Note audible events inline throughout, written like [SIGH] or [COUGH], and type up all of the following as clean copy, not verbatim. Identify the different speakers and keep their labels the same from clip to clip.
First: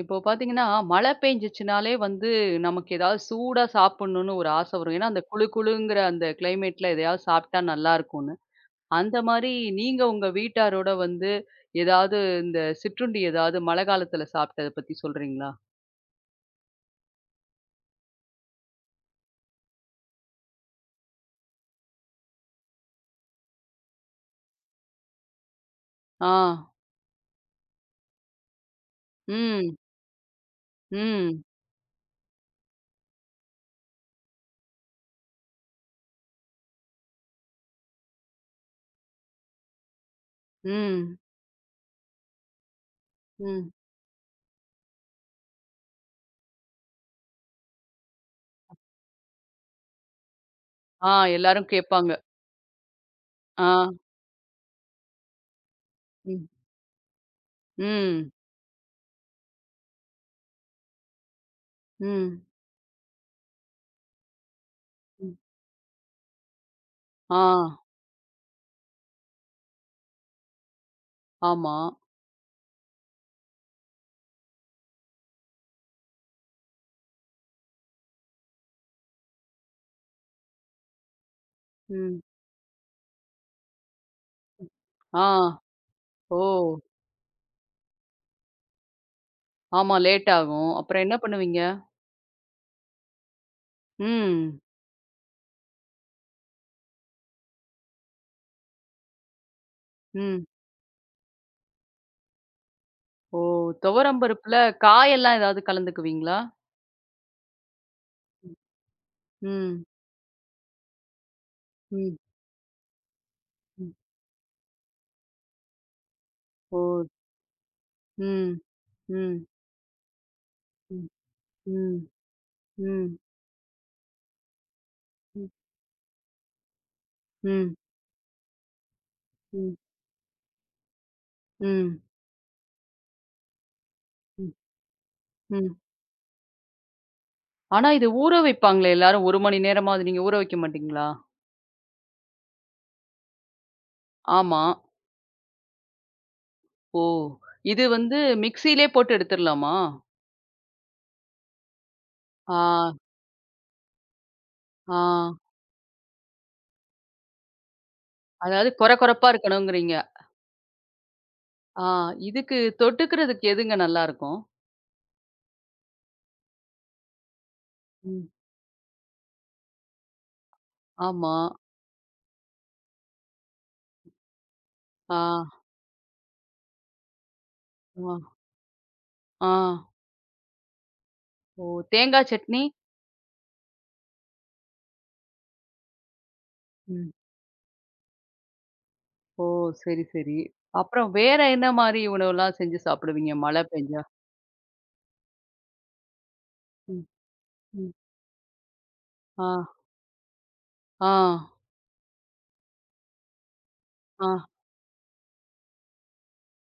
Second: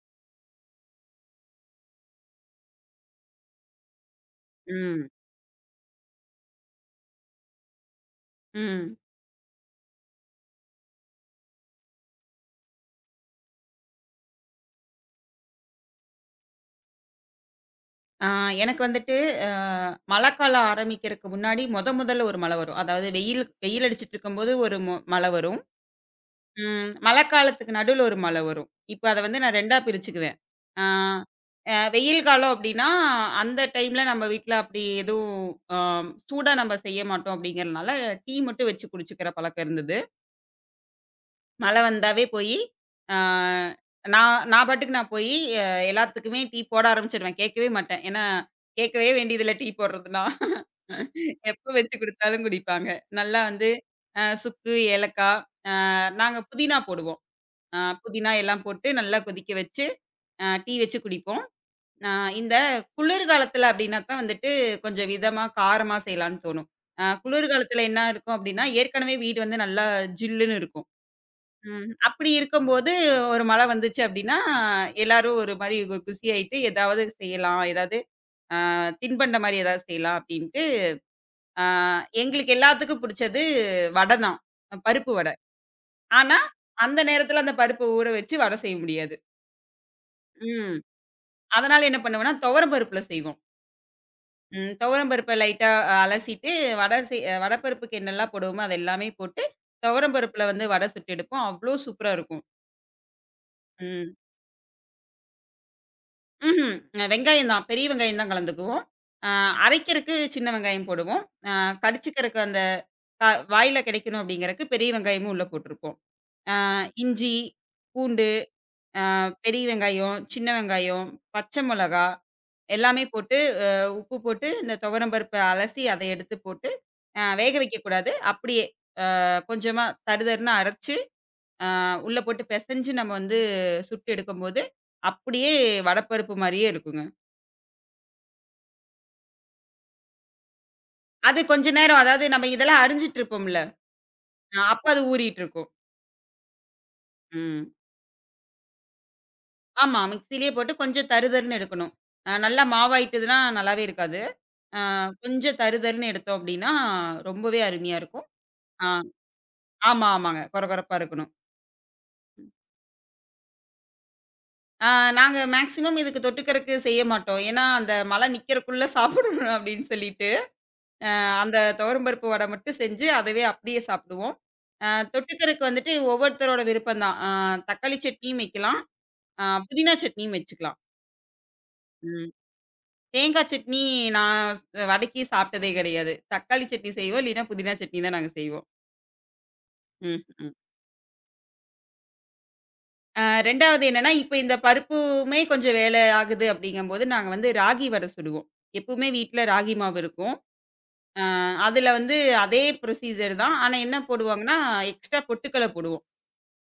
Speaker 1: இப்போ பார்த்தீங்கன்னா, மழை பெஞ்சுச்சுனாலே வந்து நமக்கு ஏதாவது சூடா சாப்பிடணும்னு ஒரு ஆசை வரும்.
Speaker 2: ம்.
Speaker 1: ஏன்னா, அந்த குளு குளுங்கிற அந்த கிளைமேட்ல எதையாவது சாப்பிட்டா நல்லாருக்கும்னு.
Speaker 2: ம்.
Speaker 1: அந்த மாரி நீங்க உங்க வீட்டாரோட வந்து ஏதாவது இந்த சிற்றுண்டி ஏதாவது மழை காலத்துல சாப்பிட்டத பத்தி சொல்றீங்களா?
Speaker 2: ஆ எனக்கு வந்துட்டு அ மழைக்காலம் ஆரம்பிக்கிறதுக்கு முன்னாடி மொதல்ல ஒரு மழை வரும். அதாவது வெயில் வெயில் அடிச்சிட்டு இருக்கும்போது ஒரு மழை வரும்.
Speaker 1: ஆ.
Speaker 2: மழைக்காலத்துக்கு நடுவுல ஒரு மழை வரும். இப்ப அத வந்து நான்
Speaker 1: ம்.
Speaker 2: 2ஆ பிரிச்சுக்குவேன். ஆ
Speaker 1: ம்.
Speaker 2: அ வெயில் காலம் அப்டின்னா, அந்த டைம்ல நம்ம வீட்ல அப்படி எதுவும் அ சூடா நம்ம செய்ய மாட்டோம் அப்படிங்கிறனால, டீ மட்டும் வச்சு குடிச்சுக்கிற பழக்கம் இருந்தது.
Speaker 1: ம்.
Speaker 2: மழை வந்தாவே போயி, ஆ
Speaker 1: ம்.
Speaker 2: நான் நான் பாட்டுக்கு நான் போயி அ எல்லாத்துக்குமே டீ போட ஆரம்பிச்சுருவேன். கேட்கவே மாட்டேன். ஏன்னா, கேட்கவே வேண்டியதில்ல டீ போடுறதுலாம்.
Speaker 1: ஆ
Speaker 2: எப்ப
Speaker 1: எல்லாரும்
Speaker 2: வச்சு
Speaker 1: கேட்பாங்க.
Speaker 2: குடுத்தாலும் குடிப்பாங்க. நல்லா வந்து
Speaker 1: ஆ.
Speaker 2: சுக்கு, ஏலக்காய் நாங்க
Speaker 1: ம்.
Speaker 2: புதினா போடுவோம்.
Speaker 1: ம்.
Speaker 2: புதினா எல்லாம் போட்டு நல்லா கொதிக்க வச்சு, டீ வச்சு குடிப்போம். அ
Speaker 1: ம்.
Speaker 2: இந்த குளிர்காலத்துல அப்படின்னா தான் வந்துட்டு கொஞ்சம்
Speaker 1: ம்.
Speaker 2: விதமா, காரமா செய்யலான்னு தோணும்.
Speaker 1: ஆ.
Speaker 2: குளிர்காலத்துல என்ன இருக்கும் அப்படின்னா, ஏற்கனவே வீடு வந்து நல்லா ஜில்லுன்னு இருக்கும்.
Speaker 1: ஆமா.
Speaker 2: ம். அப்படி இருக்கும்போது ஒரு மழை வந்துச்சு அப்படின்னா, எல்லாரும் ஒரு மாரி குஷி ஆயிட்டு, ஏதாவது செய்யலாம். ஏதாவது அ தின்பண்டம் மாரி ஏதாவது செய்யலாம் அப்படின்ட்டு, அ
Speaker 1: ம்.
Speaker 2: எங்களுக்கு எல்லாத்துக்கும் புடிச்சது வடை தான். பருப்பு
Speaker 1: ஆ.
Speaker 2: வடை. ஆனா,
Speaker 1: ஓ!
Speaker 2: அந்த நேரத்துல அந்த பருப்பு ஊற வச்சு வடை செய்ய முடியாது.
Speaker 1: ஆமா லேட் ஆகும்.
Speaker 2: ம்.
Speaker 1: அப்புறம் என்ன பண்ணுவீங்க?
Speaker 2: அதனால என்ன பண்ணுவோம்னா, துவரம் பருப்புல செய்வோம்.
Speaker 1: ம்.
Speaker 2: ம். துவரம் பருப்ப லைட்டா அலசிட்டு, வடை பருப்புக்கு என்னெல்லாம் போடுவோமோ, அது எல்லாமே போட்டு, துவரம்
Speaker 1: ம்.
Speaker 2: பருப்புல வந்து வடை சுட்டு எடுப்போம். அவ்ளோ சூப்பரா இருக்கும்.
Speaker 1: ஓ!
Speaker 2: ம்.
Speaker 1: துவரம் பருப்புல காயெல்லாம் ஏதாவது கலந்துக்குவீங்களா?
Speaker 2: ம்ஹ்ம். வெங்காயம் தான். பெரிய வெங்காயம் தான் கலந்துக்குவோம். அ
Speaker 1: ம்.
Speaker 2: அரைக்கிறக்கு சின்ன வெங்காயம் போடுவோம். அ
Speaker 1: ம்.
Speaker 2: கடிச்சுக்கிறக்கு அந்த க வாயில
Speaker 1: ம்.
Speaker 2: கிடைக்கணும் அப்படிங்கிறக்கு பெரிய வெங்காயமும் உள்ள போட்டுருப்போம். அ
Speaker 1: ஓ!
Speaker 2: இஞ்சி, பூண்டு,
Speaker 1: ம். ம்.
Speaker 2: பெரிய வெங்காயம், சின்ன வெங்காயம்,
Speaker 1: ம்.
Speaker 2: பச்சை
Speaker 1: ம்.
Speaker 2: மிளகா எல்லாமே
Speaker 1: ம்.
Speaker 2: போட்டு அ உப்பு போட்டு இந்த துவரம் பருப்ப
Speaker 1: ம்.
Speaker 2: அலசி அத எடுத்து போட்டு வேக
Speaker 1: ம்.
Speaker 2: வைக்கக்கூடாது. அப்படியே
Speaker 1: ம்.
Speaker 2: கொஞ்சமா தறுதறுன்னு அரைச்சு
Speaker 1: ம்.
Speaker 2: உள்ள போட்டு பெசஞ்சு நம்ம வந்து சுட்டு
Speaker 1: ம்.
Speaker 2: எடுக்கும்போது, அப்படியே
Speaker 1: ம்.
Speaker 2: வடப்பருப்பு மாரியே இருக்குங்க.
Speaker 1: ஆனா இது ஊற வைப்பாங்களே எல்லாரும் 1 மணி நேரமா, அது நீங்க ஊற வைக்க மாட்டீங்களா?
Speaker 2: அது கொஞ்ச நேரம் அதாவது நம்ம இதெல்லாம் அரிஞ்சிட்டு இருப்போம்ல.
Speaker 1: ஆமா.
Speaker 2: அப்ப அது ஊறிட்டு இருக்கும்.
Speaker 1: ஓ!
Speaker 2: ம்.
Speaker 1: இது வந்து மிக்ஸியிலே போட்டு எடுத்துரலாமா?
Speaker 2: ஆமா. மிக்ஸியிலயே போட்டு கொஞ்சம் தருதருன்னு எடுக்கணும்.
Speaker 1: ஆ,
Speaker 2: நல்லா மாவாயிட்டதுன்னா நல்லாவே இருக்காது. அ
Speaker 1: ஆ.
Speaker 2: கொஞ்சம் தருதருன்னு எடுத்தோம் அப்டின்னா, ரொம்பவே அருமையா இருக்கும்.
Speaker 1: அதாவது
Speaker 2: ஆ
Speaker 1: கொர கொரப்பா இருக்கணுங்கிறீங்க.
Speaker 2: ஆமா, ஆமாங்க. கொரகொரப்பா இருக்கணும்.
Speaker 1: ஆ இதுக்கு தொட்டுக்கிறதுக்கு எதுங்க நல்லாருக்கும்?
Speaker 2: ஆ நாங்க மேக்ஸிமம் இதுக்கு தொட்டுக்கறக்கு செய்ய மாட்டோம். ஏன்னா, அந்த மழை
Speaker 1: ம்.
Speaker 2: நிக்கிறக்குள்ள சாப்பிடணும் அப்டின்னு சொல்லிட்டு,
Speaker 1: ஆமா.
Speaker 2: அந்த துவரம் பருப்பு வடை மட்டும் செஞ்சு அதவே அப்டியே சாப்பிடுவோம். அ
Speaker 1: ஆ.
Speaker 2: தொட்டுக்கறக்கு வந்துட்டு ஒவ்வொருத்தரோட விருப்பம் தான். தக்காளி
Speaker 1: ஆ.
Speaker 2: சட்னியும் வைக்கலாம்.
Speaker 1: ஆ.
Speaker 2: புதினா சட்னியும் வச்சுக்கலாம்.
Speaker 1: ஓ! தேங்காய்
Speaker 2: ம்.
Speaker 1: சட்னி?
Speaker 2: தேங்கா சட்னி நான் வடக்கி சாப்பிட்டதே கிடையாது. தக்காளி சட்னி
Speaker 1: ம்.
Speaker 2: செய்வோம். இல்லைன்னா புதினா சட்னி தான் நாங்க செய்வோம்.
Speaker 1: ஓ! சரி, சரி.
Speaker 2: ம்ஹ்ம்.
Speaker 1: அப்புறம் வேற என்ன மாரி உணவுலாம் செஞ்சு சாப்பிடுவீங்க மழை
Speaker 2: 2வது
Speaker 1: பெஞ்சா?
Speaker 2: என்னன்னா, இப்ப இந்த பருப்புமே கொஞ்சம் வேலை ஆகுது அப்படிங்கும்போது,
Speaker 1: ம்,
Speaker 2: நாங்க வந்து ராகி
Speaker 1: ம்.
Speaker 2: வடை சுடுவோம். எப்பவுமே வீட்ல
Speaker 1: ஆ,
Speaker 2: ராகி மாவு இருக்கும்.
Speaker 1: ஆ,
Speaker 2: அ அதுல வந்து அதே ப்ரொசீஜர் தான். ஆனா என்ன
Speaker 1: ஆ.
Speaker 2: போடுவாங்கன்னா, எக்ஸ்ட்ரா பொட்டுக்கல்ல போடுவோம்.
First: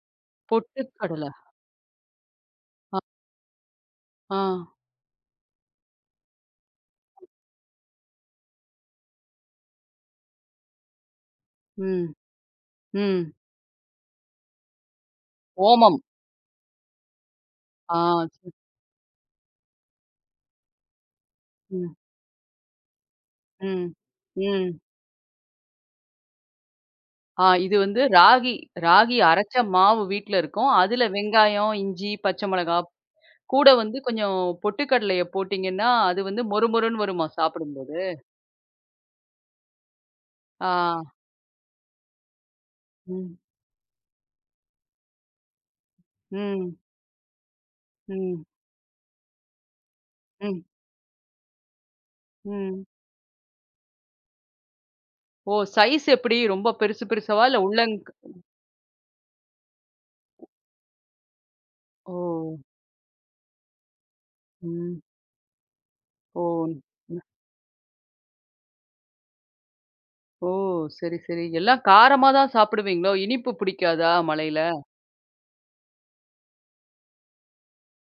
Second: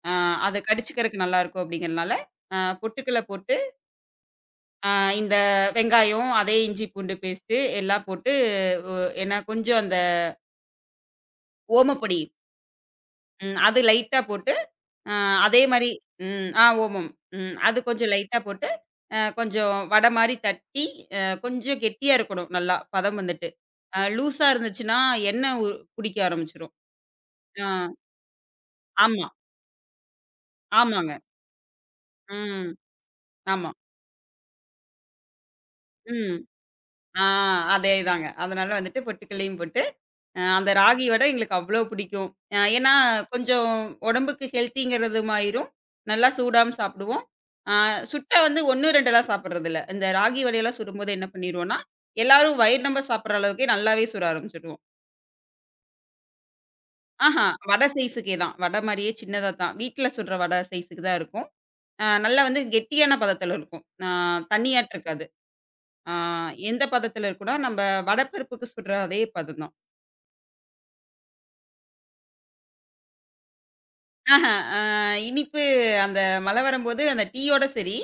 Speaker 2: அ அத கடிச்சுக்கிறதுக்கு
Speaker 1: பொட்டுக்கடலை.
Speaker 2: நல்லாருக்கும் அப்படிங்கிறனால,
Speaker 1: அ,
Speaker 2: பொட்டுக்கல்ல போட்டு,
Speaker 1: ஆ.
Speaker 2: அ இந்த வெங்காயம், அதே இஞ்சி பூண்டு பேஸ்ட்டு எல்லாம் போட்டு, ஒ ஏன்னா கொஞ்சம் அந்த
Speaker 1: ம்,
Speaker 2: ஓமப்பொடி
Speaker 1: ம்.
Speaker 2: ம். அது லைட்டா போட்டு, அ அதே மாரி
Speaker 1: ஓமம்.
Speaker 2: ம். ஓமம். ம். அது
Speaker 1: ஆ.
Speaker 2: கொஞ்சம் லைட்டா
Speaker 1: சரி.
Speaker 2: போட்டு, கொஞ்சம் வடை மாரி தட்டி, கொஞ்சம்
Speaker 1: ம்,
Speaker 2: கெட்டியா இருக்கணும் நல்லா, பதம் வந்துட்டு.
Speaker 1: ம்,
Speaker 2: லூஸா
Speaker 1: ம்.
Speaker 2: இருந்துச்சுன்னா, எண்ணெய் குடிக்க ஆரம்பிச்சுரும்.
Speaker 1: ஆ
Speaker 2: ஆ.
Speaker 1: இது வந்து ராகி ராகி
Speaker 2: ஆமா.
Speaker 1: அரைச்ச மாவு வீட்ல இருக்கும். அதுல
Speaker 2: ஆமாங்க.
Speaker 1: வெங்காயம், இஞ்சி, பச்சை
Speaker 2: ம்.
Speaker 1: மிளகா கூட
Speaker 2: ஆமா.
Speaker 1: வந்து கொஞ்சம் பொட்டுக்கடலைய போட்டீங்கன்னா, அது
Speaker 2: ம்.
Speaker 1: வந்து மொறு மொறுன்னு
Speaker 2: ஆ
Speaker 1: வருமாம் சாப்பிடும்போது.
Speaker 2: அதேதாங்க. அதனால வந்துட்டு பொட்டுக்கல்லையும் போட்டு
Speaker 1: ஆ.
Speaker 2: அந்த ராகி வடை எங்களுக்கு அவ்ளோ பிடிக்கும். ஏன்னா
Speaker 1: ம்,
Speaker 2: கொஞ்சம் உடம்புக்கு ஹெல்த்திங்கிறதுமாயிரும். நல்லா
Speaker 1: ம்,
Speaker 2: சூடாவும் சாப்பிடுவோம். அ சுட்டா
Speaker 1: ம்,
Speaker 2: வந்து 1, 2லாம் சாப்பிடுறதில்ல. இந்த ராகி
Speaker 1: ம்,
Speaker 2: வடையெல்லாம் சுடும்போது என்ன பண்ணிருவோம்னா, எல்லாரும்
Speaker 1: ம்.
Speaker 2: வயிறு நெம்ப சாப்பிடுற அளவுக்கே நல்லாவே சுட ஆரம்பிச்சுடுவோம்.
Speaker 1: ஓ! சைஸ் எப்படி? ரொம்ப பெருசு
Speaker 2: ஆஹா!
Speaker 1: பெருசாவா? இல்ல
Speaker 2: வடை
Speaker 1: உள்ளங்
Speaker 2: சைஸுக்கே தான். வடை மாரியே சின்னதா தான். வீட்ல சுடுற வடை சைஸுக்கு தான் இருக்கும்.
Speaker 1: ஓ!
Speaker 2: நல்லா வந்து கெட்டியான பதத்துல இருக்கும். தண்ணியாட்ட
Speaker 1: ம்.
Speaker 2: இருக்காது. அ
Speaker 1: ஓ!
Speaker 2: எந்த பதத்துல இருக்கும்னா, நம்ப வடை பருப்புக்கு சுடுற அதே பதம் தான்.
Speaker 1: ஓ! சரி, சரி. எல்லாம் காரமா தான் சாப்பிடுவீங்களோ? இனிப்பு பிடிக்காதா
Speaker 2: ஆஹா.
Speaker 1: மலையில?
Speaker 2: அ இனிப்பு அந்த மழை வரும்போது அந்த டீயோட சரி,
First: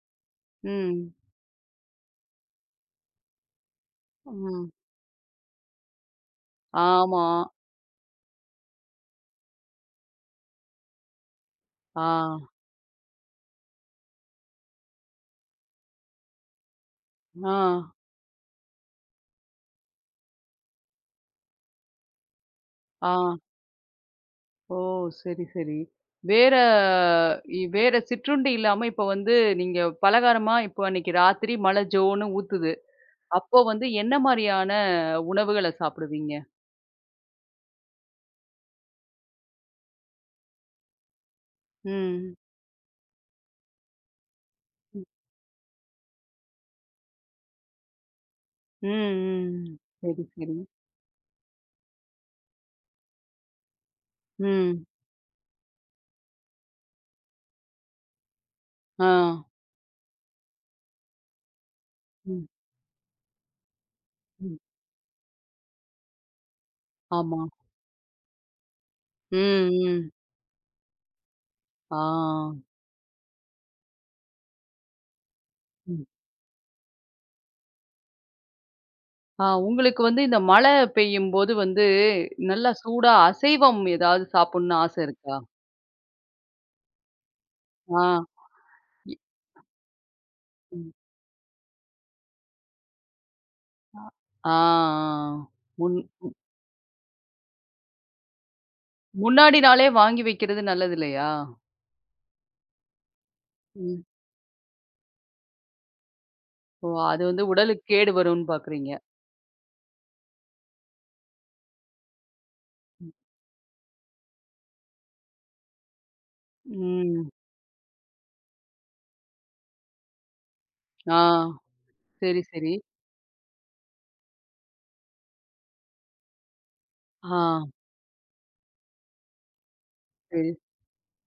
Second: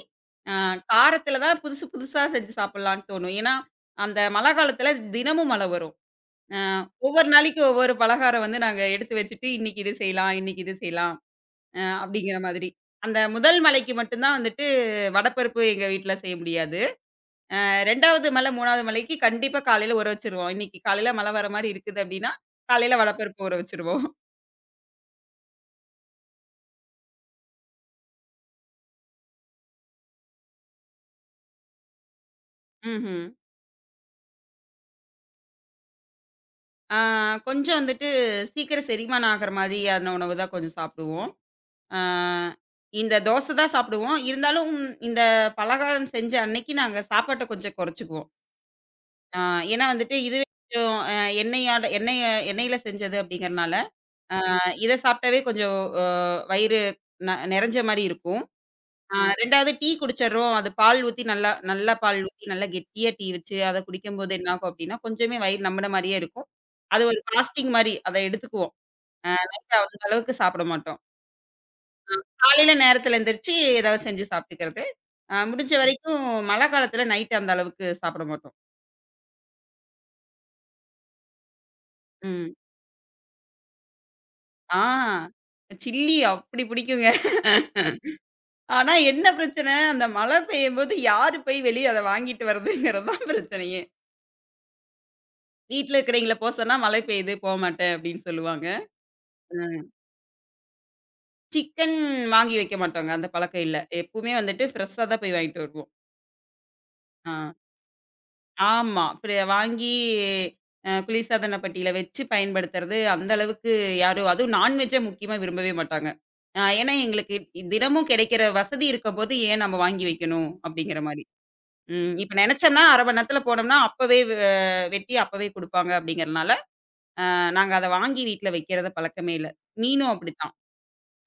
Speaker 2: அ
Speaker 1: ம்.
Speaker 2: காரத்தில தான் புதுசு புதுசா செஞ்சு சாப்பிடலான்னு தோணும். ஏன்னா, அந்த மழை
Speaker 1: ம்.
Speaker 2: காலத்தில தினமும் மழை வரும். அ
Speaker 1: ஆமா.
Speaker 2: ஒவ்வொரு நாளைக்கு ஒவ்வொரு பலகாரம் வந்து நாங்க எடுத்து வச்சுட்டு, இன்னைக்கு இது செய்யலாம், இன்னைக்கு இது செய்யலாம்
Speaker 1: ஆ.
Speaker 2: அப்படிங்கிற மாதிரி. அந்த முதல் மழைக்கு மட்டும் தான் வந்துட்டு வடப்பருப்பு எங்க வீட்ல செய்ய முடியாது.
Speaker 1: ஆ.
Speaker 2: 2வது மழை, 3வது மழைக்கு கண்டிப்பா காலையில ஊற வச்சுருவோம். இன்னைக்கு காலையில மழை வர மாரி இருக்குது அப்படின்னா, காலையில
Speaker 1: ஆ.
Speaker 2: வடப்பருப்பு ஊற வச்சுருவோம்.
Speaker 1: ஓ! சரி, சரி. வேற இ வேற சிற்றுண்டி இல்லாம இப்ப வந்து நீங்க பலகாரமா இப்போ அன்னைக்கு ராத்திரி மழை ஜோன்னு ஊத்துது.
Speaker 2: ம்ஹ்ம்.
Speaker 1: அப்போ வந்து என்ன மாரியான உணவுகள சாப்பிடுவீங்க?
Speaker 2: ஆ கொஞ்சம் வந்துட்டு சீக்கிரம் செரிமானம் ஆகுற மாதிரியான உணவு தான் கொஞ்சம் சாப்பிடுவோம். ஆ
Speaker 1: ம்.
Speaker 2: இந்த தோசை தான் சாப்பிடுவோம். இருந்தாலும்
Speaker 1: ம்.
Speaker 2: இந்த பலகாரம் செஞ்ச அன்னைக்கு நாங்க சாப்பாட்ட கொஞ்சம் குறைச்சுக்குவோம்.
Speaker 1: ம்.
Speaker 2: ஆ
Speaker 1: ம்.
Speaker 2: ஏன்னா வந்துட்டு
Speaker 1: சரி,
Speaker 2: இதுவே
Speaker 1: சரி.
Speaker 2: கொஞ்சம் எண்ணெயால எண்ணெய எண்ணெயில செஞ்சது அப்படிங்கிறனால, ஆ
Speaker 1: ம்.
Speaker 2: இத சாப்பிட்டாவே கொஞ்சம் வயிறு நெறஞ்ச மாரி இருக்கும்.
Speaker 1: ஆ.
Speaker 2: 2வது டீ குடிச்சர்றோம். அது பால் ஊத்தி நல்லா நல்லா பால் ஊத்தி
Speaker 1: ம்.
Speaker 2: நல்லா கெட்டியா டீ வச்சு அத குடிக்கும்போது என்ன
Speaker 1: ம்.
Speaker 2: ஆகும் அப்படின்னா, கொஞ்சமே வயிறு நம்பின மாரியே இருக்கும். அது ஒரு
Speaker 1: ஆமா.
Speaker 2: ஃபாஸ்டிங் மாரி. அத எடுத்துக்குவோம்.
Speaker 1: ம்,
Speaker 2: நைட்டு அந்த
Speaker 1: ம்.
Speaker 2: அளவுக்கு சாப்பிட மாட்டோம்.
Speaker 1: ஆ.
Speaker 2: காலையில நேரத்துல எந்திரிச்சு ஏதாவது செஞ்சு சாப்பிட்டுக்கிறது. முடிஞ்ச
Speaker 1: ம்.
Speaker 2: வரைக்கும் மழை காலத்துல நைட் அந்த அளவுக்கு சாப்பிட மாட்டோம்.
Speaker 1: ஆ உங்களுக்கு வந்து இந்த மழை பெய்யும்போது வந்து,
Speaker 2: ம்.
Speaker 1: நல்லா சூடா அசைவம் ஏதாவது
Speaker 2: ஆ
Speaker 1: சாப்புட்ணும்னு ஆச இருக்கா?
Speaker 2: சில்லி அப்படி பிடிக்குங்க.
Speaker 1: ஆ.
Speaker 2: ஆனா
Speaker 1: இ
Speaker 2: என்ன பிரச்சனை, அந்த மழை
Speaker 1: ம்.
Speaker 2: பெய்யும்போது யாரு போய் வெளிய அத வாங்கிட்டு வர்றதுங்கிறது தான் பிரச்சனையே.
Speaker 1: ஆ, ஆ.
Speaker 2: வீட்ல
Speaker 1: முன்
Speaker 2: இருக்கிறவைங்கள போ சொன்னா மழை பெய்யுது போமாட்டேன் அப்படின்னு சொல்லுவாங்க.
Speaker 1: முன்னாடி
Speaker 2: ம்.
Speaker 1: நாளே வாங்கி வைக்கிறது நல்லது இல்லையா?
Speaker 2: சிக்கன் வாங்கி வைக்க மாட்டோங்க. அந்த பழக்கம் இல்ல.
Speaker 1: ம்.
Speaker 2: எப்பவுமே வந்துட்டு ஃப்ரெஷ்ஷா தான் போய் வாங்கிட்டு வருவோம்.
Speaker 1: ஓ! அது
Speaker 2: ஆ.
Speaker 1: வந்து உடலுக்கு கேடு வரும்னு பார்க்குறீங்க.
Speaker 2: ஆமா. அப்புறம் வாங்கி குளிர்சாதன பெட்டியில வச்சு பயன்படுத்துறது, அந்த அளவுக்கு யாரும் அதுவும் நான்வெஜ்ஜ முக்கியமா விரும்பவே மாட்டாங்க. ஏன்னா
Speaker 1: ம்.
Speaker 2: எங்களுக்கு தினமும் கிடைக்கிற வசதி இருக்கும்போது, ஏன் நம்ம வாங்கி வைக்கணும்? அப்படிங்கிற
Speaker 1: ஆ.
Speaker 2: மாரி. ம். இப்ப
Speaker 1: சரி, சரி.
Speaker 2: நெனைச்சோம்னா 1/2 மணி நேரத்தில போனோம்னா, அப்பவே வெட்டி அப்பவே குடுப்பாங்க அப்படிங்கிறனால,
Speaker 1: ஆ.
Speaker 2: நாங்க அத வாங்கி வீட்ல வைக்கிறது பழக்கமே இல்ல. மீனும்
Speaker 1: சரி,
Speaker 2: அப்படித்தான்.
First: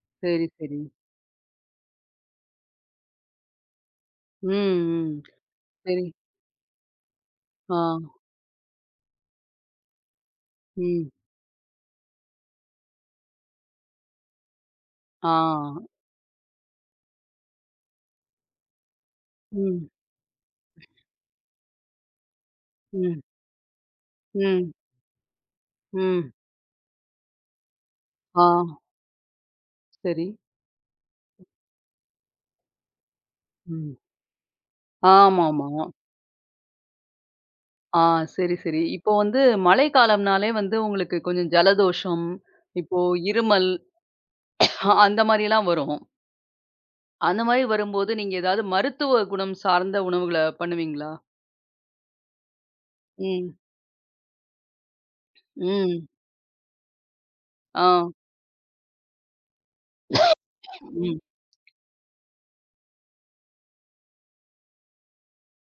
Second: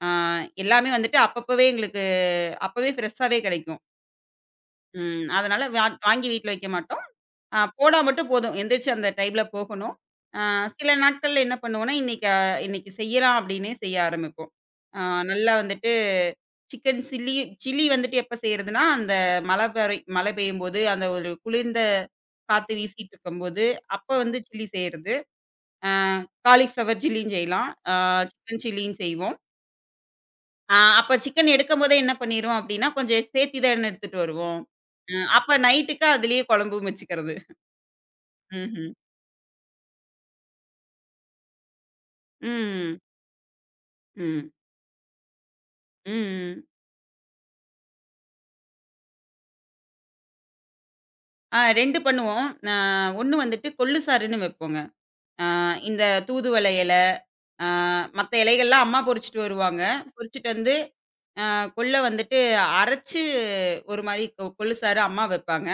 Speaker 2: அ
Speaker 1: சரி, சரி.
Speaker 2: எல்லாமே வந்துட்டு அப்பப்பவே எங்களுக்கு அப்பவே ஃப்ரெஷ்ஷாவே கெடைக்கும்.
Speaker 1: ம், ம்.
Speaker 2: ம். அதனால
Speaker 1: சரி.
Speaker 2: வாங்கி வீட்ல வைக்க மாட்டோம்.
Speaker 1: ஆ.
Speaker 2: போனா மட்டும் போதும். எந்திரிச்சு அந்த டைம்ல போகணும். ஆ சில
Speaker 1: ம்.
Speaker 2: நாட்கள்ல என்ன பண்ணுவோம்னா, இன்னைக்கு செய்யலாம் அப்படின்னே செய்ய ஆரம்பிப்போம். ஆ
Speaker 1: ஆ.
Speaker 2: நல்லா வந்துட்டு சிக்கன் சில்லி சில்லி வந்துட்டு எப்ப செய்றதுன்னா, அந்த
Speaker 1: ம்,
Speaker 2: மழை பெய்யும்போது, அந்த ஒரு குளிர்ந்த காத்து வீசிட்டு
Speaker 1: ம்,
Speaker 2: இருக்கும்போது, அப்ப வந்து சில்லி
Speaker 1: ம்,
Speaker 2: செய்றது. ஆ
Speaker 1: ம்.
Speaker 2: காலிஃப்ளவர் சில்லியும் செய்யலாம்.
Speaker 1: ஆ,
Speaker 2: சிக்கன் சில்லியும் செய்வோம்.
Speaker 1: சரி.
Speaker 2: அப்ப சிக்கன் எடுக்கும்போதே என்ன பண்ணிருவோம் அப்படின்னா, கொஞ்சம் சேர்த்தி தான
Speaker 1: ம்.
Speaker 2: எடுத்துட்டு வருவோம். அ அப்ப
Speaker 1: ஆமாமா.
Speaker 2: நைட்டுக்கு அதிலேயே குழம்பும் வச்சுக்கிறது.
Speaker 1: ஆ சரி, சரி.
Speaker 2: ம்ஹ்ம்.
Speaker 1: இப்போ வந்து மழைக்காலம்னாலே வந்து உங்களுக்கு கொஞ்சம் ஜலதோஷம்,
Speaker 2: ம்.
Speaker 1: இப்போ இருமல்
Speaker 2: ம்.
Speaker 1: அந்த மாரிலாம் வரும்.
Speaker 2: ம்.
Speaker 1: அந்த மாரி வரும்போது நீங்க ஏதாவது மருத்துவ குணம் சார்ந்த உணவுகள பண்ணுவீங்களா?
Speaker 2: 2 பண்ணுவோம். ஆ 1
Speaker 1: ம்.
Speaker 2: வந்துட்டு கொள்ளு சாறுன்னு வைப்போங்க. ஆ இந்த
Speaker 1: ம்.
Speaker 2: தூதுவளை இலை, ஆ
Speaker 1: ஆ.
Speaker 2: மத்த இலைகள்லாம் அம்மா பொறிச்சுட்டு வருவாங்க. பொறிச்சுட்டு வந்து
Speaker 1: ம்.
Speaker 2: கொள்ள வந்துட்டு அரைச்சு ஒரு மாரி கொள்ளு சாறு அம்மா வைப்பாங்க.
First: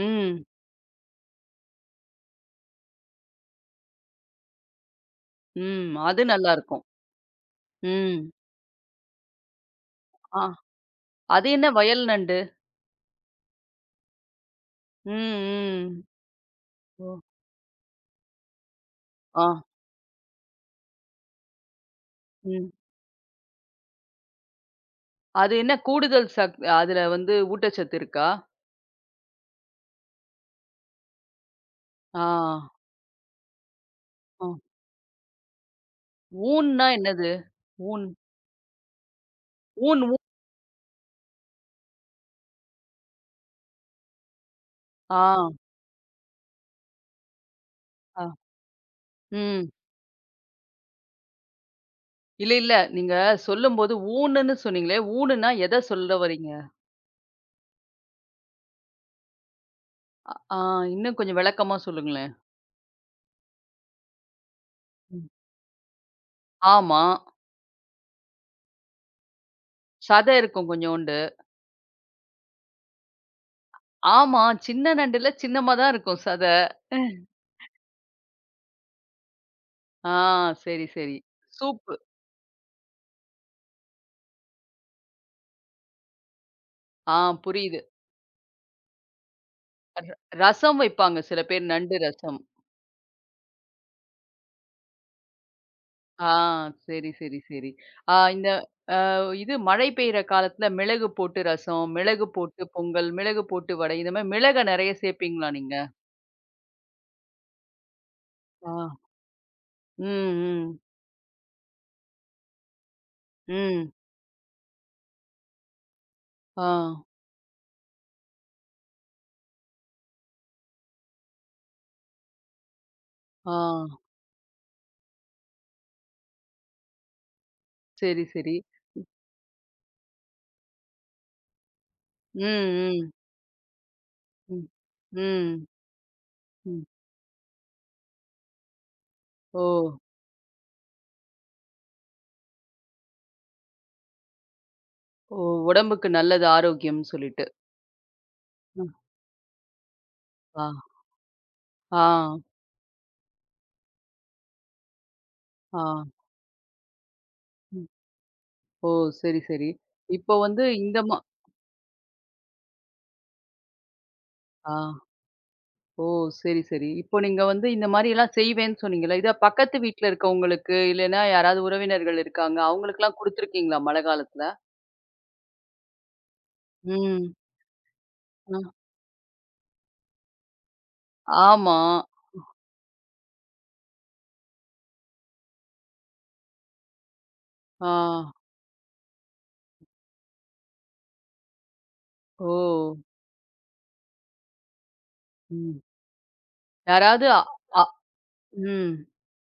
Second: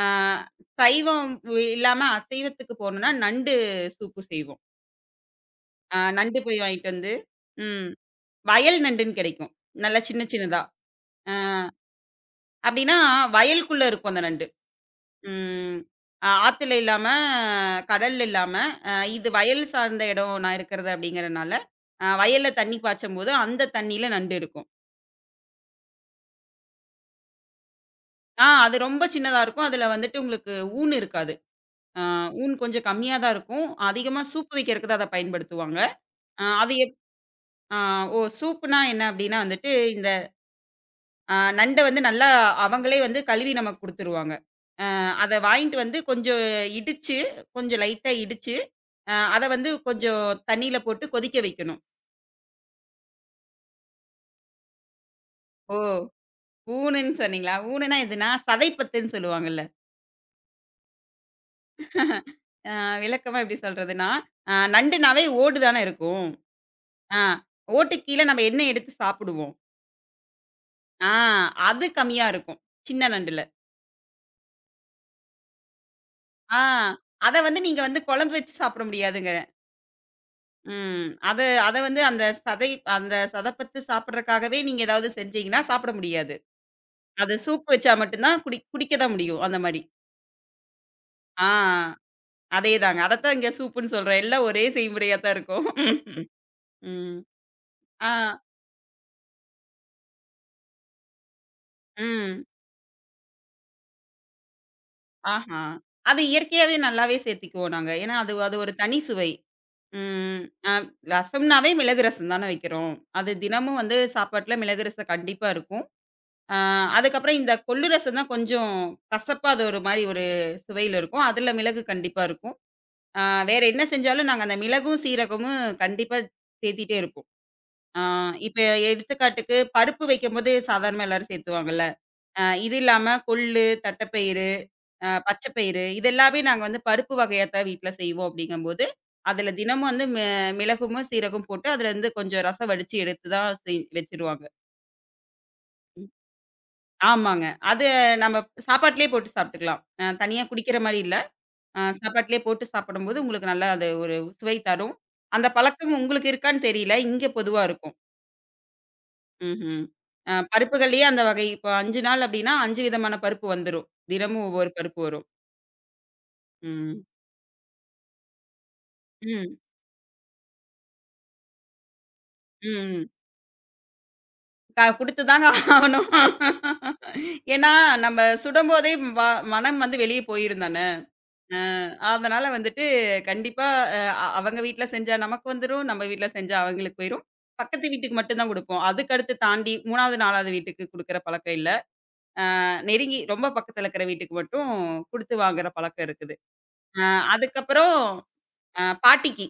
Speaker 2: ஆ சைவம் இல்லாம அசைவத்துக்கு போனோம்னா நண்டு சூப்பு செய்வோம்.
Speaker 1: ம். அது
Speaker 2: நண்டு போய்
Speaker 1: நல்லாருக்கும்.
Speaker 2: வாங்கிட்டு வந்து ம்.
Speaker 1: ம்.
Speaker 2: வயல் நண்டுன்னு கிடைக்கும். நல்லா சின்ன
Speaker 1: ஆ
Speaker 2: சின்னதா. ஆ
Speaker 1: அது என்ன வயல் நண்டு?
Speaker 2: அப்படின்னா வயலுக்குள்ள இருக்கும் அந்த நண்டு. ம்.
Speaker 1: ம், ம்.
Speaker 2: ஆத்துல இல்லாம,
Speaker 1: ஓ!
Speaker 2: கடல்ல இல்லாம, அ இது
Speaker 1: ஆ.
Speaker 2: வயல் சார்ந்த இடம் நான் இருக்கிறது அப்படிங்கிறனால, வயல்ல
Speaker 1: ம்.
Speaker 2: தண்ணி பாய்ச்சும்போது, அந்த தண்ணியில நண்டு இருக்கும்.
Speaker 1: அது என்ன கூடுதல் சக் அதுல வந்து ஊட்டச்சத்து இருக்கா?
Speaker 2: அது ரொம்ப சின்னதா இருக்கும். அதுல வந்துட்டு உங்களுக்கு ஊன் இருக்காது. அ
Speaker 1: ஆ.
Speaker 2: ஊன் கொஞ்சம் கம்மியா தான் இருக்கும். அதிகமா
Speaker 1: அ
Speaker 2: சூப் வைக்கிறதுக்கு தான் அத பயன்படுத்துவாங்க. அ அது
Speaker 1: ஊன்ன்னா
Speaker 2: எப்
Speaker 1: என்னது?
Speaker 2: அ
Speaker 1: ஊன்
Speaker 2: ஓ! சூப்னா என்ன அப்படின்னா வந்துட்டு,
Speaker 1: ஊன்
Speaker 2: இந்த
Speaker 1: ஊ
Speaker 2: நண்ட வந்து நல்லா அவங்களே வந்து கழுவி நமக்கு குடுத்துருவாங்க. அத
Speaker 1: ஆ,
Speaker 2: வாங்கிட்டு வந்து கொஞ்சம் இடிச்சு, கொஞ்சம் லைட்டா
Speaker 1: ஆ.
Speaker 2: இடிச்சு அத
Speaker 1: ம்.
Speaker 2: வந்து கொஞ்சம் தண்ணீல போட்டு கொதிக்க வைக்கணும்.
Speaker 1: இல்ல, இல்ல. நீங்க சொல்லும்போது ஊனுன்னு சொன்னீங்களே, ஊனுன்னா
Speaker 2: ஓ!
Speaker 1: எத சொல்ல வர்றீங்க?
Speaker 2: ஊணுன்னு சொன்னீங்களா? ஊணுன்னா எதுனா, சதைப்பத்துன்னு சொல்லுவாங்கல்ல.
Speaker 1: அ ஆ இன்னும் கொஞ்சம் விளக்கமா சொல்லுங்களேன்.
Speaker 2: அ விளக்கமா எப்படி சொல்றதுன்னா, நண்டுனாவே
Speaker 1: ம்.
Speaker 2: ஓடு தானே இருக்கும்.
Speaker 1: ஆமா.
Speaker 2: ஆ ஓட்டுக்கு கீழ நம்ம என்ன எடுத்து சாப்பிடுவோம்.
Speaker 1: சத இருக்கும்
Speaker 2: ஆ
Speaker 1: கொஞ்சோண்டு.
Speaker 2: அது கம்மியா இருக்கும். சின்ன நண்டுல.
Speaker 1: ஆமா, சின்ன நண்டுல சின்னமா தான் இருக்கும் சத.
Speaker 2: ஆ அத வந்து நீங்க வந்து குழம்பு வச்சு சாப்பிட முடியாதுங்க.
Speaker 1: ஆ சரி,
Speaker 2: ம்.
Speaker 1: சரி.
Speaker 2: அத அத
Speaker 1: சூப்பு.
Speaker 2: வந்து அந்த சதை அந்த சதைப்பத்து சாப்பிடுறக்காகவே நீங்க ஏதாவது செஞ்சீங்கன்னா சாப்பிட முடியாது.
Speaker 1: ஆ
Speaker 2: அத சூப்
Speaker 1: புரியுது.
Speaker 2: வச்சா மட்டும் தான் குடிக்க தான் முடியும். அந்த மாரி.
Speaker 1: ரசம் வைப்பாங்க சில
Speaker 2: ஆ.
Speaker 1: பேர் நண்டு ரசம்.
Speaker 2: அதேதாங்க. அதத்தான் இங்க சூப்புன்னு சொல்றேன். எல்லாம் ஒரே செய்முறையா தான் இருக்கும்.
Speaker 1: ஆ சரி,
Speaker 2: ம்.
Speaker 1: சரி, சரி.
Speaker 2: ஆ.
Speaker 1: ஆ இந்த இது மழை பெய்ற காலத்துல மிளகு போட்டு ரசம், மிளகு
Speaker 2: ம்.
Speaker 1: போட்டு பொங்கல், மிளகு போட்டு வடை, இந்த மாரி மிளக நெறைய சேப்பீங்களா
Speaker 2: ஆஹா!
Speaker 1: நீங்க?
Speaker 2: அது இயற்கையாவே நல்லாவே சேர்த்துக்குவோம் நாங்க. ஏன்னா, அது அது ஒரு
Speaker 1: ஆ.
Speaker 2: தனி சுவை.
Speaker 1: ம்,
Speaker 2: ம். அ
Speaker 1: ம்,
Speaker 2: ரசம்னாவே மிளகு ரசம் தானே வைக்கிறோம். அது தினமும்
Speaker 1: ம்.
Speaker 2: வந்து சாப்பாட்டுல மிளகு ரசம் கண்டிப்பா இருக்கும். ஆ
Speaker 1: ஆ,
Speaker 2: அதுக்கப்புறம் இந்த கொள்ளு ரசம் தான் கொஞ்சம் கசப்பா அது ஒரு மாரி ஒரு சுவையில இருக்கும். அதுல மிளகு கண்டிப்பா இருக்கும். ஆ
Speaker 1: ஆ.
Speaker 2: வேற என்ன செஞ்சாலும் நாங்க அந்த மிளகும், சீரகமும் கண்டிப்பா சேர்த்திட்டே இருப்போம். ஆ
Speaker 1: சரி, சரி.
Speaker 2: இப்ப எடுத்துக்காட்டுக்கு பருப்பு வைக்கும்போது சாதாரணமா எல்லாரும் சேர்த்துவாங்கல்ல.
Speaker 1: ம்,
Speaker 2: இது
Speaker 1: ம்,
Speaker 2: இல்லாம கொள்ளு, தட்டப்பயிறு,
Speaker 1: ம், ம்,
Speaker 2: பச்சப்பயிறு இது எல்லாமே நாங்க வந்து
Speaker 1: ம்.
Speaker 2: பருப்பு வகையா தான் வீட்ல செய்வோம் அப்படிங்கும்போது, அதுல
Speaker 1: ஓ!
Speaker 2: தினமும் வந்து மிளகும், சீரகம் போட்டு அதுல இருந்து கொஞ்சம் ரசம் வடிச்சு எடுத்து தான் செய் வச்சுருவாங்க.
Speaker 1: ஓ! உடம்புக்கு
Speaker 2: ம்.
Speaker 1: நல்லது ஆரோக்கியம்னு
Speaker 2: ஆமாங்க.
Speaker 1: சொல்லிட்டு.
Speaker 2: அது நம்ம
Speaker 1: ம்.
Speaker 2: சாப்பாட்டிலேயே போட்டு சாப்பிட்டுக்கலாம். தனியா
Speaker 1: ஆ,
Speaker 2: குடிக்கிற மாரி இல்ல.
Speaker 1: ஆ,
Speaker 2: சாப்பாட்டிலேயே போட்டு சாப்பிடும்போது உங்களுக்கு நல்லா அது ஒரு சுவை தரும். அந்த
Speaker 1: ஆ.
Speaker 2: பழக்கம் உங்களுக்கு இருக்கான்னு தெரியல. இங்க பொதுவா
Speaker 1: ம்.
Speaker 2: இருக்கும்.
Speaker 1: ஓ! சரி, சரி.
Speaker 2: ம்ஹ்ம்.
Speaker 1: இப்போ வந்து இந்த
Speaker 2: பருப்புகள்லயே
Speaker 1: மா
Speaker 2: அந்த வகை இப்போ 5 நாள் அப்டின்னா, 5 விதமான பருப்பு வந்துரும். தினமும் ஒவ்வொரு
Speaker 1: ஆ.
Speaker 2: பருப்பு வரும்.
Speaker 1: ஓ! சரி, சரி.
Speaker 2: ம்.
Speaker 1: இப்போ நீங்க வந்து இந்த மாரியெல்லாம் செய்வேன்னு சொன்னீங்கல்ல. இத
Speaker 2: ம்.
Speaker 1: பக்கத்து வீட்ல இருக்கவங்களுக்கு, இல்லன்னா யாராவது உறவினர்கள் இருக்காங்க.
Speaker 2: ம்.
Speaker 1: அவங்களுக்கெல்லாம் குடுத்துருக்கீங்களா மழை காலத்துல?
Speaker 2: குடுத்து தாங்க ஆவணும்.
Speaker 1: ம்.
Speaker 2: ஏன்னா, நம்ம
Speaker 1: அ.
Speaker 2: சுடும்போதே வ மனம் வந்து வெளிய போயிரும் தானே. அ
Speaker 1: ஆமா.
Speaker 2: அதனால வந்துட்டு கண்டிப்பா அ அ அவங்க வீட்ல செஞ்சா நமக்கு வந்துரும். நம்ம வீட்ல செஞ்சா அவங்களுக்கு போயிரும். பக்கத்து
Speaker 1: ஆ.
Speaker 2: வீட்டுக்கு மட்டும் தான் குடுப்போம். அதுக்கு அடுத்து தாண்டி 3வது, 4வது வீட்டுக்கு குடுக்குற பழக்கம் இல்ல.
Speaker 1: ஓ!
Speaker 2: நெருங்கி ரொம்ப பக்கத்துல இருக்கிற வீட்டுக்கு மட்டும் குடுத்து வாங்குற
Speaker 1: ம்.
Speaker 2: பழக்கம் இருக்குது. அ
Speaker 1: யாராவது அ அ
Speaker 2: அதுக்கப்புறம்
Speaker 1: ம்.
Speaker 2: பாட்டிக்கு.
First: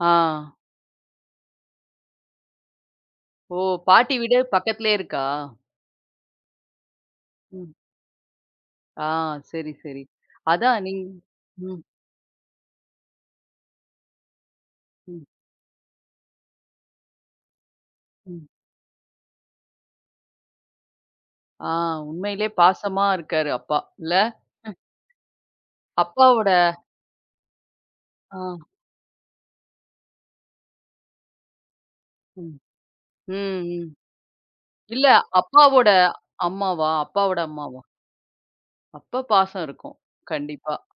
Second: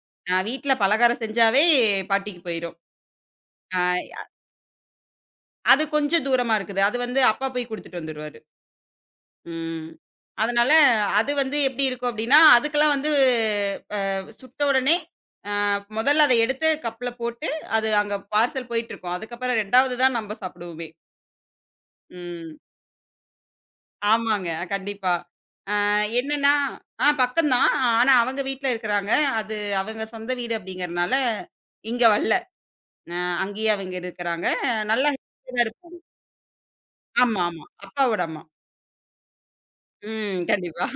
Speaker 1: ஆ.
Speaker 2: வீட்ல பலகாரம் செஞ்சாவே பாட்டிக்கு போயிரும்.
Speaker 1: ஓ!
Speaker 2: ஆ
Speaker 1: பாட்டி வீடு பக்கத்திலே இருக்கா?
Speaker 2: அது கொஞ்சம் தூரமா இருக்குது. அது வந்து அப்பா போய்
Speaker 1: ம்.
Speaker 2: குடுத்துட்டு வந்துருவாரு.
Speaker 1: ஆ சரி,
Speaker 2: ம்.
Speaker 1: சரி.
Speaker 2: அதனால
Speaker 1: அதான் நீங்
Speaker 2: அது வந்து
Speaker 1: ம்,
Speaker 2: எப்படி இருக்கும் அப்படின்னா, அதுக்கெல்லாம் வந்து அ சுட்ட உடனே
Speaker 1: ம்,
Speaker 2: முதல்ல அத எடுத்து கப்ல போட்டு, அது அங்க
Speaker 1: ம்.
Speaker 2: பார்சல் போயிட்டுருக்கும். அதுக்கப்புறம் 2வது தான் நம்ப சாப்பிடுவோமே.
Speaker 1: ஆ உண்மையிலே
Speaker 2: ம்.
Speaker 1: பாசமா இருக்காரு அப்பா. இல்ல?
Speaker 2: ஆமாங்க. கண்டிப்பா. அ
Speaker 1: அப்பாவோட
Speaker 2: என்னன்னா பக்கம் தான். ஆனா
Speaker 1: ஆ.
Speaker 2: அவங்க வீட்ல இருக்கிறாங்க. அது அவங்க சொந்த வீடு அப்படிங்கிறனால, இங்க வரல.
Speaker 1: ம்.
Speaker 2: அ
Speaker 1: ம்,
Speaker 2: அங்கேயே
Speaker 1: ம்.
Speaker 2: அவங்க இருக்கிறாங்க.
Speaker 1: இல்ல
Speaker 2: நல்லா [LAUGHS] ஹெல்த்தியா தான்
Speaker 1: அப்பாவோட
Speaker 2: இருப்பாங்க.
Speaker 1: அம்மாவா? அப்பாவோட
Speaker 2: ஆமா, ஆமா.
Speaker 1: அம்மாவா?
Speaker 2: அப்பாவோட அம்மா.
Speaker 1: அப்ப பாசம் இருக்கும்.
Speaker 2: ம்.
Speaker 1: கண்டிப்பா.
Speaker 2: கண்டிப்பா.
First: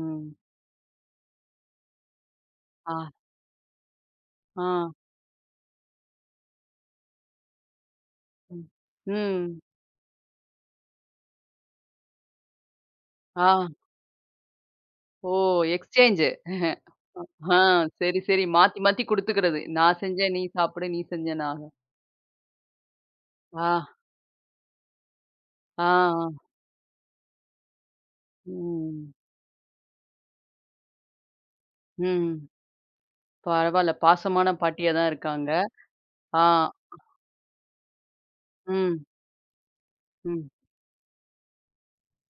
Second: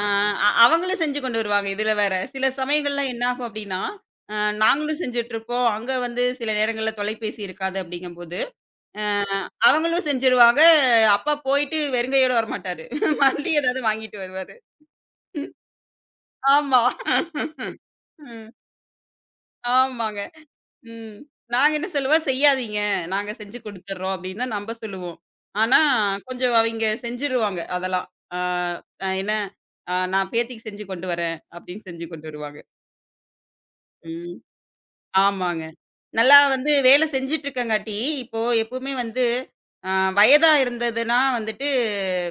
Speaker 2: ஆ அ அவங்களும் செஞ்சு கொண்டு வருவாங்க. இதுல வேற. சில
Speaker 1: ஆ,
Speaker 2: சமயங்கள்ல என்ன ஆகும் அப்டின்னா, அ
Speaker 1: ஆ.
Speaker 2: நாங்களும் செஞ்சுட்டுருப்போம். அங்க வந்து சில நேரங்கள்ல தொலைபேசி இருக்காது அப்டிங்கும்போது,
Speaker 1: ம்.
Speaker 2: அ
Speaker 1: ம்.
Speaker 2: அவங்களும் செஞ்சுருவாங்க. அப்பா போயிட்டு வெறுங்கையோட வரமாட்டாரு.
Speaker 1: ஆ.
Speaker 2: [LAUGHS] மறுபடியும் ஏதாவது வாங்கிட்டு வருவாரு.
Speaker 1: ஓ! எக்ஸ்சேஞ்சு.
Speaker 2: ஆமா.
Speaker 1: [LAUGHS] ஆ
Speaker 2: [LAUGHS]
Speaker 1: சரி, சரி.
Speaker 2: ம்.
Speaker 1: மாத்தி மாத்தி குடுத்துக்கிறது. நான்
Speaker 2: ஆமாங்க.
Speaker 1: செஞ்சேன் நீ சாப்பிடு, நீ
Speaker 2: ம்.
Speaker 1: செஞ்ச நான்
Speaker 2: நாங்க என்ன சொல்லுவோம், "செய்யாதீங்க. நாங்க செஞ்சு
Speaker 1: ஆ,
Speaker 2: குடுத்துர்றோம்" அப்படின்னு தான் நம்ப சொல்லுவோம். ஆனா,
Speaker 1: ஆ,
Speaker 2: கொஞ்சம் அவிங்க செஞ்சுருவாங்க அதெல்லாம். ஆ அ
Speaker 1: ம்,
Speaker 2: என்ன, நான் பேத்திக்கு செஞ்சு கொண்டு வரேன்" அப்படின்னு செஞ்சு கொண்டு
Speaker 1: ம்.
Speaker 2: வருவாங்க.
Speaker 1: பரவால்ல.
Speaker 2: ம்.
Speaker 1: பாசமான பாட்டியா தான் இருக்காங்க.
Speaker 2: ஆமாங்க. நல்லா
Speaker 1: ஆ,
Speaker 2: வந்து வேலை செஞ்சுட்டுருக்கங்காட்டி, இப்போ எப்பவுமே
Speaker 1: ம்,
Speaker 2: வந்து அ
Speaker 1: ம்,
Speaker 2: வயதா இருந்ததுன்னா வந்துட்டு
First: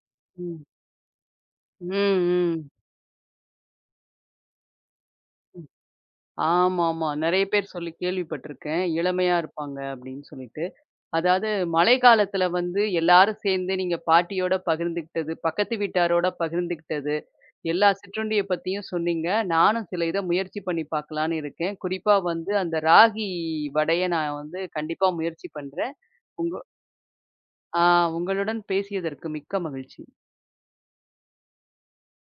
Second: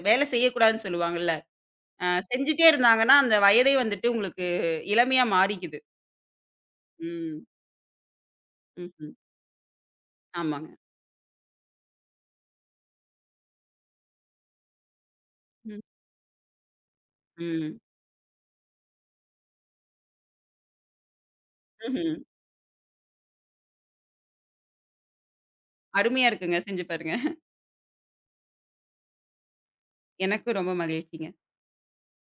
Speaker 2: வேலை
Speaker 1: ம்,
Speaker 2: செய்யக்கூடாதுன்னு சொல்லுவாங்கல்ல.
Speaker 1: ம்,
Speaker 2: செஞ்சுட்டே
Speaker 1: ம்.
Speaker 2: இருந்தாங்கன்னா, அந்த வயதே வந்துட்டு உங்களுக்கு இளமையா மாறிக்குது.
Speaker 1: ஆமாமா. நெறைய
Speaker 2: ம்.
Speaker 1: பேர் சொல்லி கேள்விப்பட்டுருக்கேன்.
Speaker 2: ம்ஹ்ம்.
Speaker 1: இளமையா இருப்பாங்க அப்படின்னு சொல்லிட்டு.
Speaker 2: ஆமாங்க.
Speaker 1: அதாவது மழை காலத்துல வந்து எல்லாரும் சேர்ந்து நீங்க பாட்டியோட பகிர்ந்துக்கிட்டது, பக்கத்து
Speaker 2: ம்.
Speaker 1: வீட்டாரோட பகிர்ந்துக்கிட்டது,
Speaker 2: ம்.
Speaker 1: எல்லா சிற்றுண்டிய பத்தியும் சொன்னீங்க. நானும் சில இத முயற்சி பண்ணி பார்க்கலான்னு இருக்கேன்.
Speaker 2: ம்ஹ்ம்.
Speaker 1: குறிப்பா வந்து அந்த ராகி வடைய நான் வந்து கண்டிப்பா முயற்சி பண்றேன்.
Speaker 2: அருமையா
Speaker 1: உங்க
Speaker 2: இருக்குங்க. செஞ்சு பாருங்க.
Speaker 1: ஆ உங்களுடன் பேசியதற்கு மிக்க மகிழ்ச்சி.
Speaker 2: எனக்கும் ரொம்ப மகிழ்ச்சிங்க.